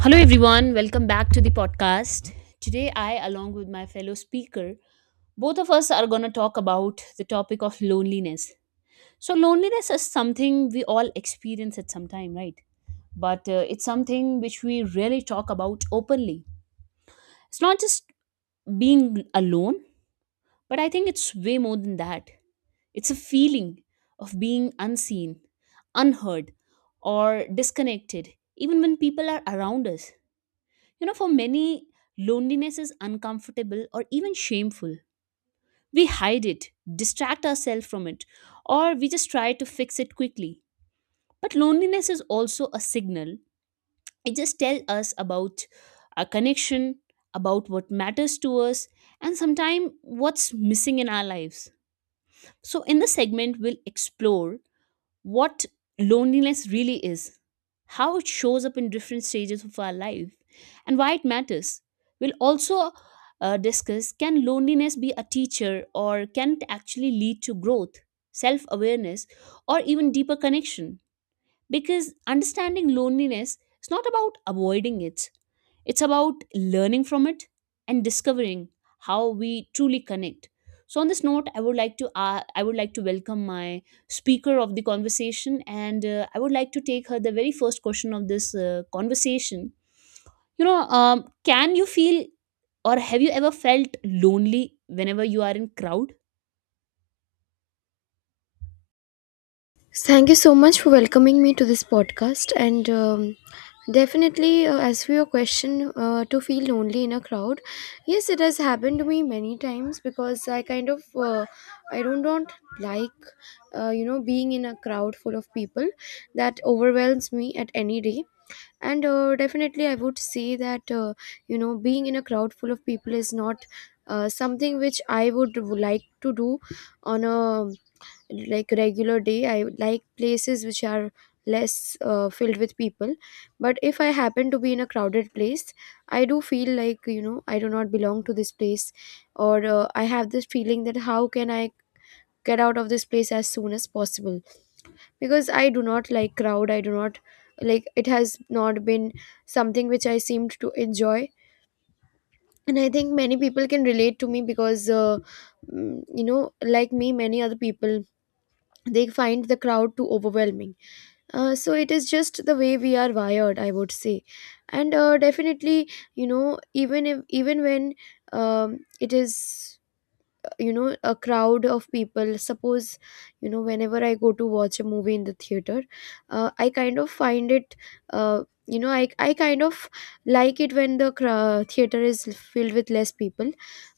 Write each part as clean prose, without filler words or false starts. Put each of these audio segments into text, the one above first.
Hello, everyone. Welcome back to the podcast. Today, I, along with my fellow speaker, both of us are going to talk about the topic of loneliness. So, loneliness is something we all experience at some time, right? But it's something which we really talk about openly. It's not just being alone, but I think it's way more than that. It's a feeling of being unseen, unheard, or disconnected, even when people are around us. For many, loneliness is uncomfortable or even shameful. We hide it, distract ourselves from it, or we just try to fix it quickly. But loneliness is also a signal. It just tells us about our connection, about what matters to us, and sometimes what's missing in our lives. So, in this segment, we'll explore what loneliness really is, how it shows up in different stages of our life, and why it matters. We'll also discuss, can loneliness be a teacher, or can it actually lead to growth, self awareness, or even deeper connection? Because understanding loneliness is not about avoiding it, it's about learning from it and discovering how we truly connect. So on this note, I would like to welcome my speaker of the conversation, and I would like to take her the very first question of this conversation. Can you feel, or have you ever felt lonely whenever you are in crowd? Thank you so much for welcoming me to this podcast. And Definitely, as for your question, to feel lonely in a crowd, yes, it has happened to me many times because I kind of I don't like being in a crowd full of people. That overwhelms me at any day. And Definitely, I would say that being in a crowd full of people is not something which I would like to do on a like regular day. I like places which are less filled with people, but if I happen to be in a crowded place, I do feel like I do not belong to this place, or I have this feeling that how can I get out of this place as soon as possible, because I do not like crowd. I do not like, it has not been something which I seemed to enjoy. And I think many people can relate to me because mm, you know like me many other people, they find the crowd too overwhelming. So it is just the way we are wired, I would say. And definitely, even if even when it is, a crowd of people. Suppose whenever I go to watch a movie in the theater, I kind of find it, uh, I kind of like it when the theater is filled with less people.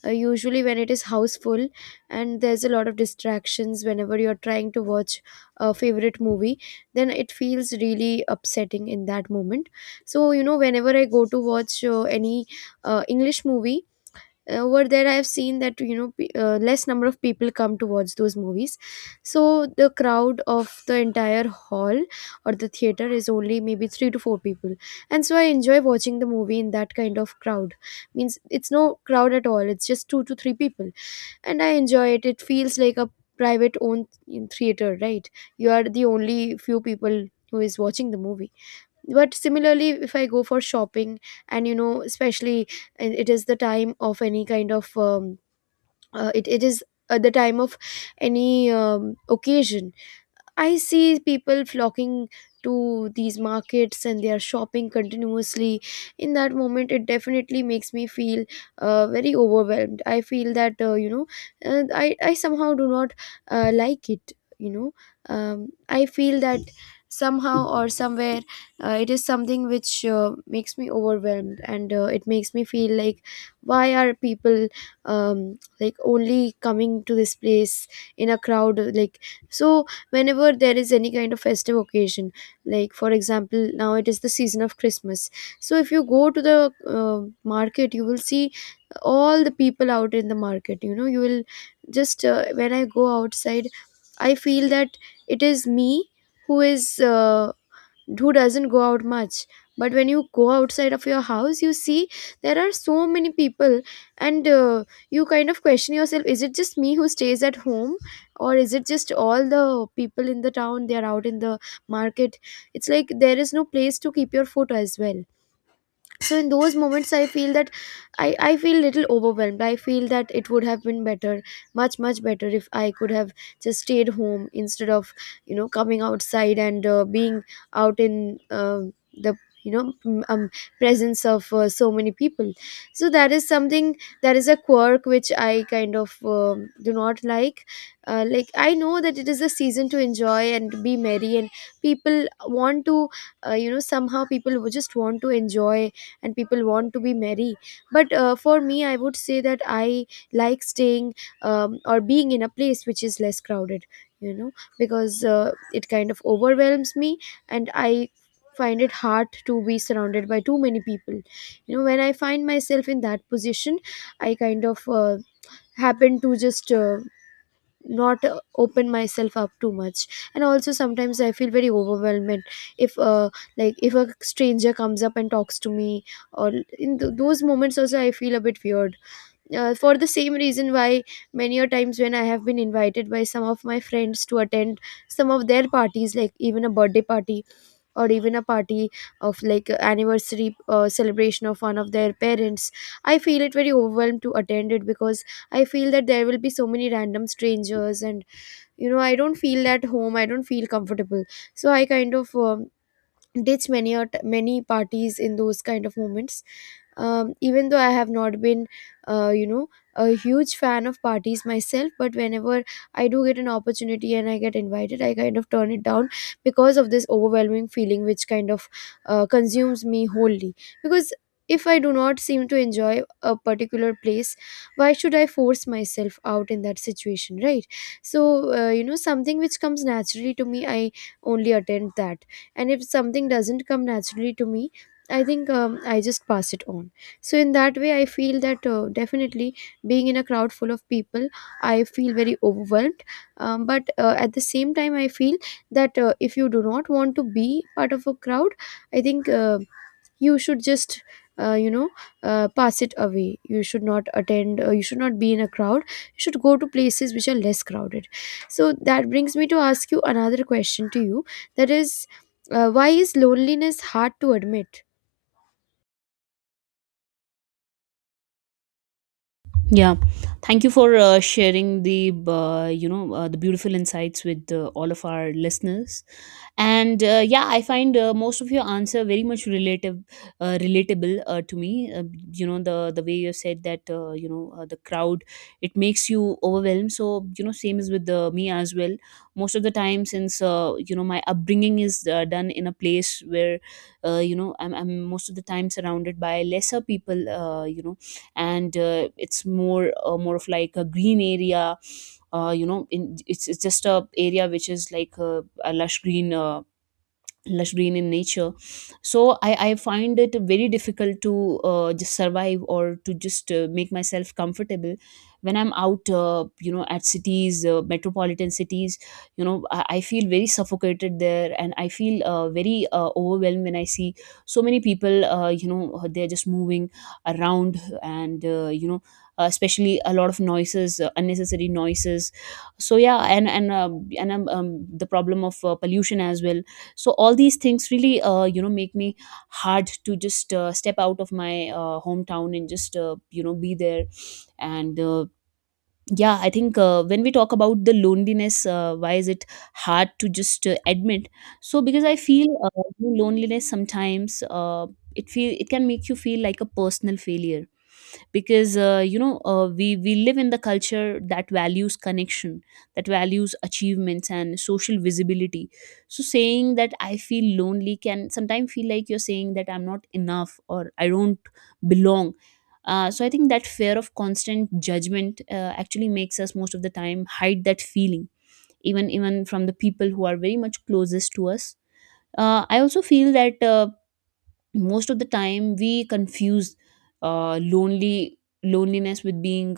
Usually when it is house full and there's a lot of distractions whenever you're trying to watch a favorite movie, then it feels really upsetting in that moment. So whenever I go to watch any English movie, over there I have seen that less number of people come to watch those movies. So the crowd of the entire hall or the theater is only maybe 3 to 4 people, and so I enjoy watching the movie in that kind of crowd. Means it's no crowd at all, it's just 2 to 3 people, and I enjoy it. It feels like a private owned theater, right? You are the only few people who is watching the movie. But similarly, if I go for shopping, and especially, and it is the time of any kind of it is the time of any occasion, I see people flocking to these markets and they are shopping continuously. In that moment, it definitely makes me feel very overwhelmed. I feel that, I somehow do not like it, you know. I feel that somehow or somewhere it is something which makes me overwhelmed, and it makes me feel like why are people like only coming to this place in a crowd like. So whenever there is any kind of festive occasion, like for example, now it is the season of Christmas, so if you go to the uh, market, you will see all the people out in the market. You will just when I go outside, I feel that it is me who is who doesn't go out much. But when you go outside of your house, you see there are so many people. And you kind of question yourself, is it just me who stays at home, or is it just all the people in the town, they are out in the market. It's like there is no place to keep your foot as well. So in those moments I feel that i feel little overwhelmed. I feel that it would have been better, much much better, if I could have just stayed home instead of coming outside and being out in the you know m- um, presence of so many people. So that is something, that is a quirk which I kind of do not like. Like, I know that it is a season to enjoy and be merry, and people want to somehow, people would just want to enjoy and people want to be merry. But for me, I would say that I like staying or being in a place which is less crowded, you know because it kind of overwhelms me, and I find it hard to be surrounded by too many people. When I find myself in that position, I kind of happen to just not open myself up too much. And also, sometimes I feel very overwhelmed if like if a stranger comes up and talks to me, or in those moments also, I feel a bit weird for the same reason. Why many a times when I have been invited by some of my friends to attend some of their parties, like even a birthday party, or even a party of like anniversary celebration of one of their parents, I feel it very overwhelmed to attend it, because I feel that there will be so many random strangers, and I don't feel at home, I don't feel comfortable. So I kind of ditch many or many parties in those kind of moments. Even though I have not been uh, you know a huge fan of parties myself, but whenever I do get an opportunity and I get invited, I kind of turn it down because of this overwhelming feeling which kind of consumes me wholly. Because if I do not seem to enjoy a particular place, why should I force myself out in that situation, right? So something which comes naturally to me, I only attend that. And if something doesn't come naturally to me, I think I just pass it on. So in that way I feel that definitely being in a crowd full of people, I feel very overwhelmed. But at the same time, I feel that if you do not want to be part of a crowd, I think you should just uh, you know pass it away. You should not attend, you should not be in a crowd, you should go to places which are less crowded. So that brings me to ask you another question to you, that is, why is loneliness hard to admit? Yeah, thank you for sharing the the beautiful insights with all of our listeners, and yeah, I find most of your answer very much relatable to me. You know, the way you said that the crowd, it makes you overwhelmed. So you know, same is with me as well. Most of the time, since you know, my upbringing is done in a place where you know, I'm most of the time surrounded by lesser people. You know, and it's more more of like a green area, it's just a area which is like a lush green in nature. So I find it very difficult to just survive or to just make myself comfortable when I'm out at cities, metropolitan cities. You know, I feel very suffocated there, and I feel very overwhelmed when I see so many people, they're just moving around, and especially a lot of noises, unnecessary noises. So yeah, and the problem of pollution as well. So all these things really you know, make me hard to just step out of my hometown and just you know, be there. And yeah, I think when we talk about the loneliness, why is it hard to just admit? So because I feel loneliness sometimes, it can make you feel like a personal failure. Because we live in the culture that values connection, that values achievements and social visibility. So saying that I feel lonely can sometimes feel like you're saying that I'm not enough or I don't belong. So I think that fear of constant judgment actually makes us most of the time hide that feeling, even from the people who are very much closest to us. I also feel that most of the time we confuse lonely loneliness with being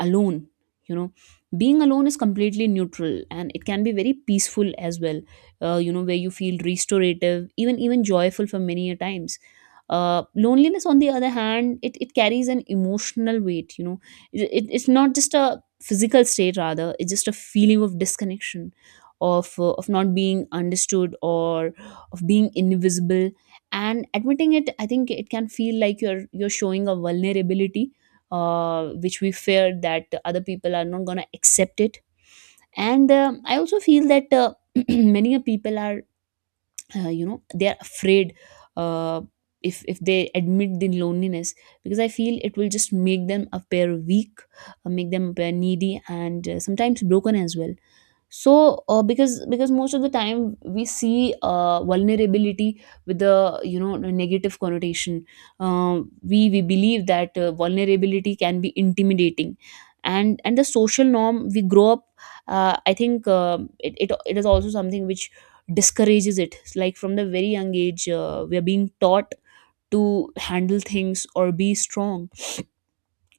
alone. You know, being alone is completely neutral, and it can be very peaceful as well, you know, where you feel restorative, even joyful for many a times. Loneliness, on the other hand, it carries an emotional weight. You know, it's not just a physical state, rather it's just a feeling of disconnection, of not being understood, or of being invisible. And admitting it, I think it can feel like you're showing a vulnerability which we fear that other people are not going to accept it. And I also feel that many a people are you know, they're afraid uh, if they admit the loneliness, because I feel it will just make them appear weak, make them appear needy, and sometimes broken as well. So because most of the time we see vulnerability with the, you know, the negative connotation. We believe that vulnerability can be intimidating. And the social norm we grow up, I think it is also something which discourages it. Like from the very young age, we are being taught to handle things or be strong.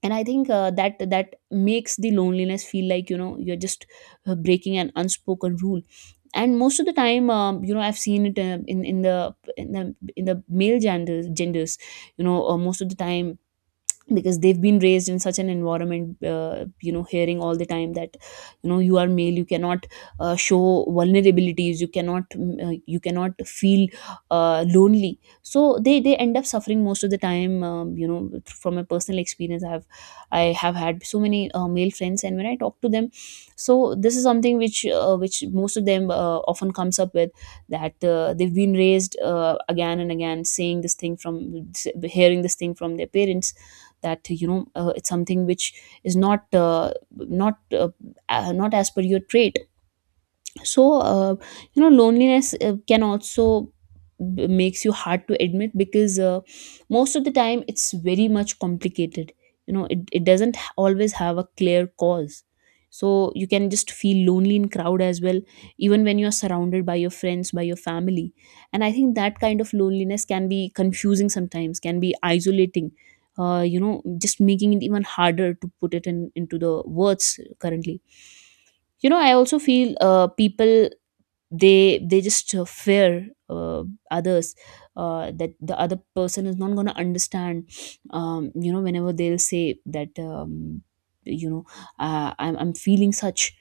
And I think that makes the loneliness feel like, you know, you're just breaking an unspoken rule. And most of the time, you know, I've seen it in the male genders. You know, most of the time, because they've been raised in such an environment, you know, hearing all the time that, you know, you are male, you cannot show vulnerabilities, you cannot you cannot feel lonely. So they end up suffering most of the time. You know, from my personal experience, I have had so many male friends, and when I talk to them, so this is something which most of them often comes up with. That they've been raised again and again saying this thing from, hearing this thing from their parents, that, you know, it's something which is not as per your trait. So you know, loneliness can also makes you hard to admit because most of the time it's very much complicated. You know, it doesn't always have a clear cause. So you can just feel lonely in crowd as well, even when you're surrounded by your friends, by your family. And I think that kind of loneliness can be confusing, sometimes can be isolating, you know, just making it even harder to put it in into the words currently. You know, I also feel people, they just fear others, that the other person is not going to understand. You know, whenever they'll say that, you know I'm feeling such.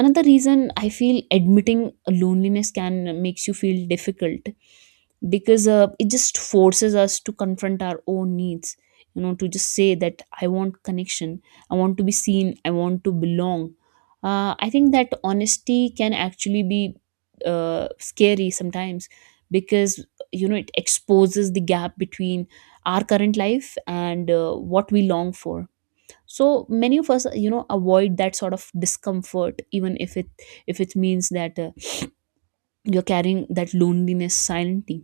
Another reason I feel admitting loneliness can makes you feel difficult, because it just forces us to confront our own needs. You know, to just say that I want connection, I want to be seen, I want to belong. I think that honesty can actually be scary sometimes, because, you know, it exposes the gap between our current life and what we long for. So many of us, you know, avoid that sort of discomfort, even if it, if it means that you're carrying that loneliness silently.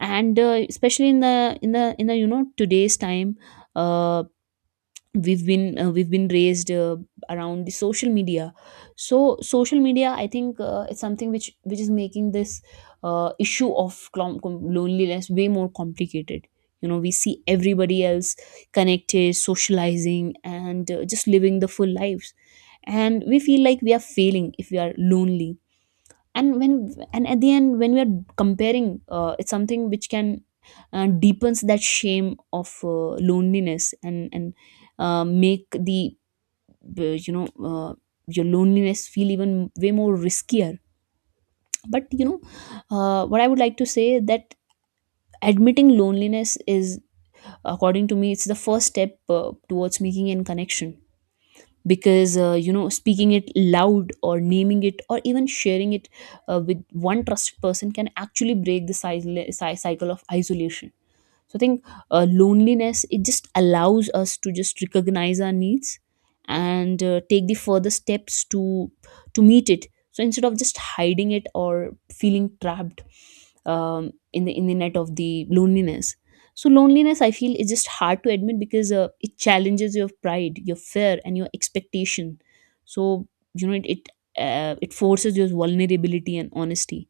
And especially in the you know, today's time, uh, we've been raised around the social media. So social media, I think it's something which is making this issue of loneliness way more complicated. You know, we see everybody else connected, socializing, and just living the full lives. And we feel like we are failing if we are lonely. And when, and at the end, when we are comparing, it's something which can deepens that shame of loneliness, and make the uh, you know uh, your loneliness feel even way more riskier. But you know, what I would like to say that admitting loneliness is, according to me, it's the first step towards making a connection. Because you know, speaking it loud, or naming it, or even sharing it with one trusted person can actually break the cycle of isolation. So I think loneliness, it just allows us to just recognize our needs, and take the further steps to meet it. So instead of just hiding it, or feeling trapped in the net of the loneliness. So loneliness, I feel, is just hard to admit because it challenges your pride, your fear, and your expectation. So you know, it forces your vulnerability and honesty.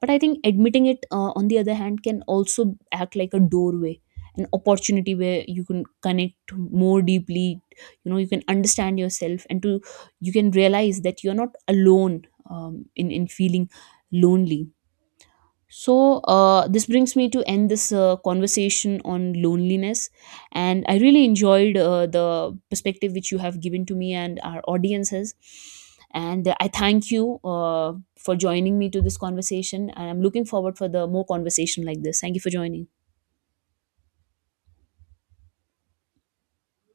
But I think admitting it, on the other hand, can also act like a doorway, an opportunity where you can connect more deeply. You know, you can understand yourself, and to, you can realize that you're not alone, in feeling lonely. So, this brings me to end this conversation on loneliness. And I really enjoyed the perspective which you have given to me and our audiences. And I thank you for joining me to this conversation. And I'm looking forward for the more conversation like this. Thank you for joining.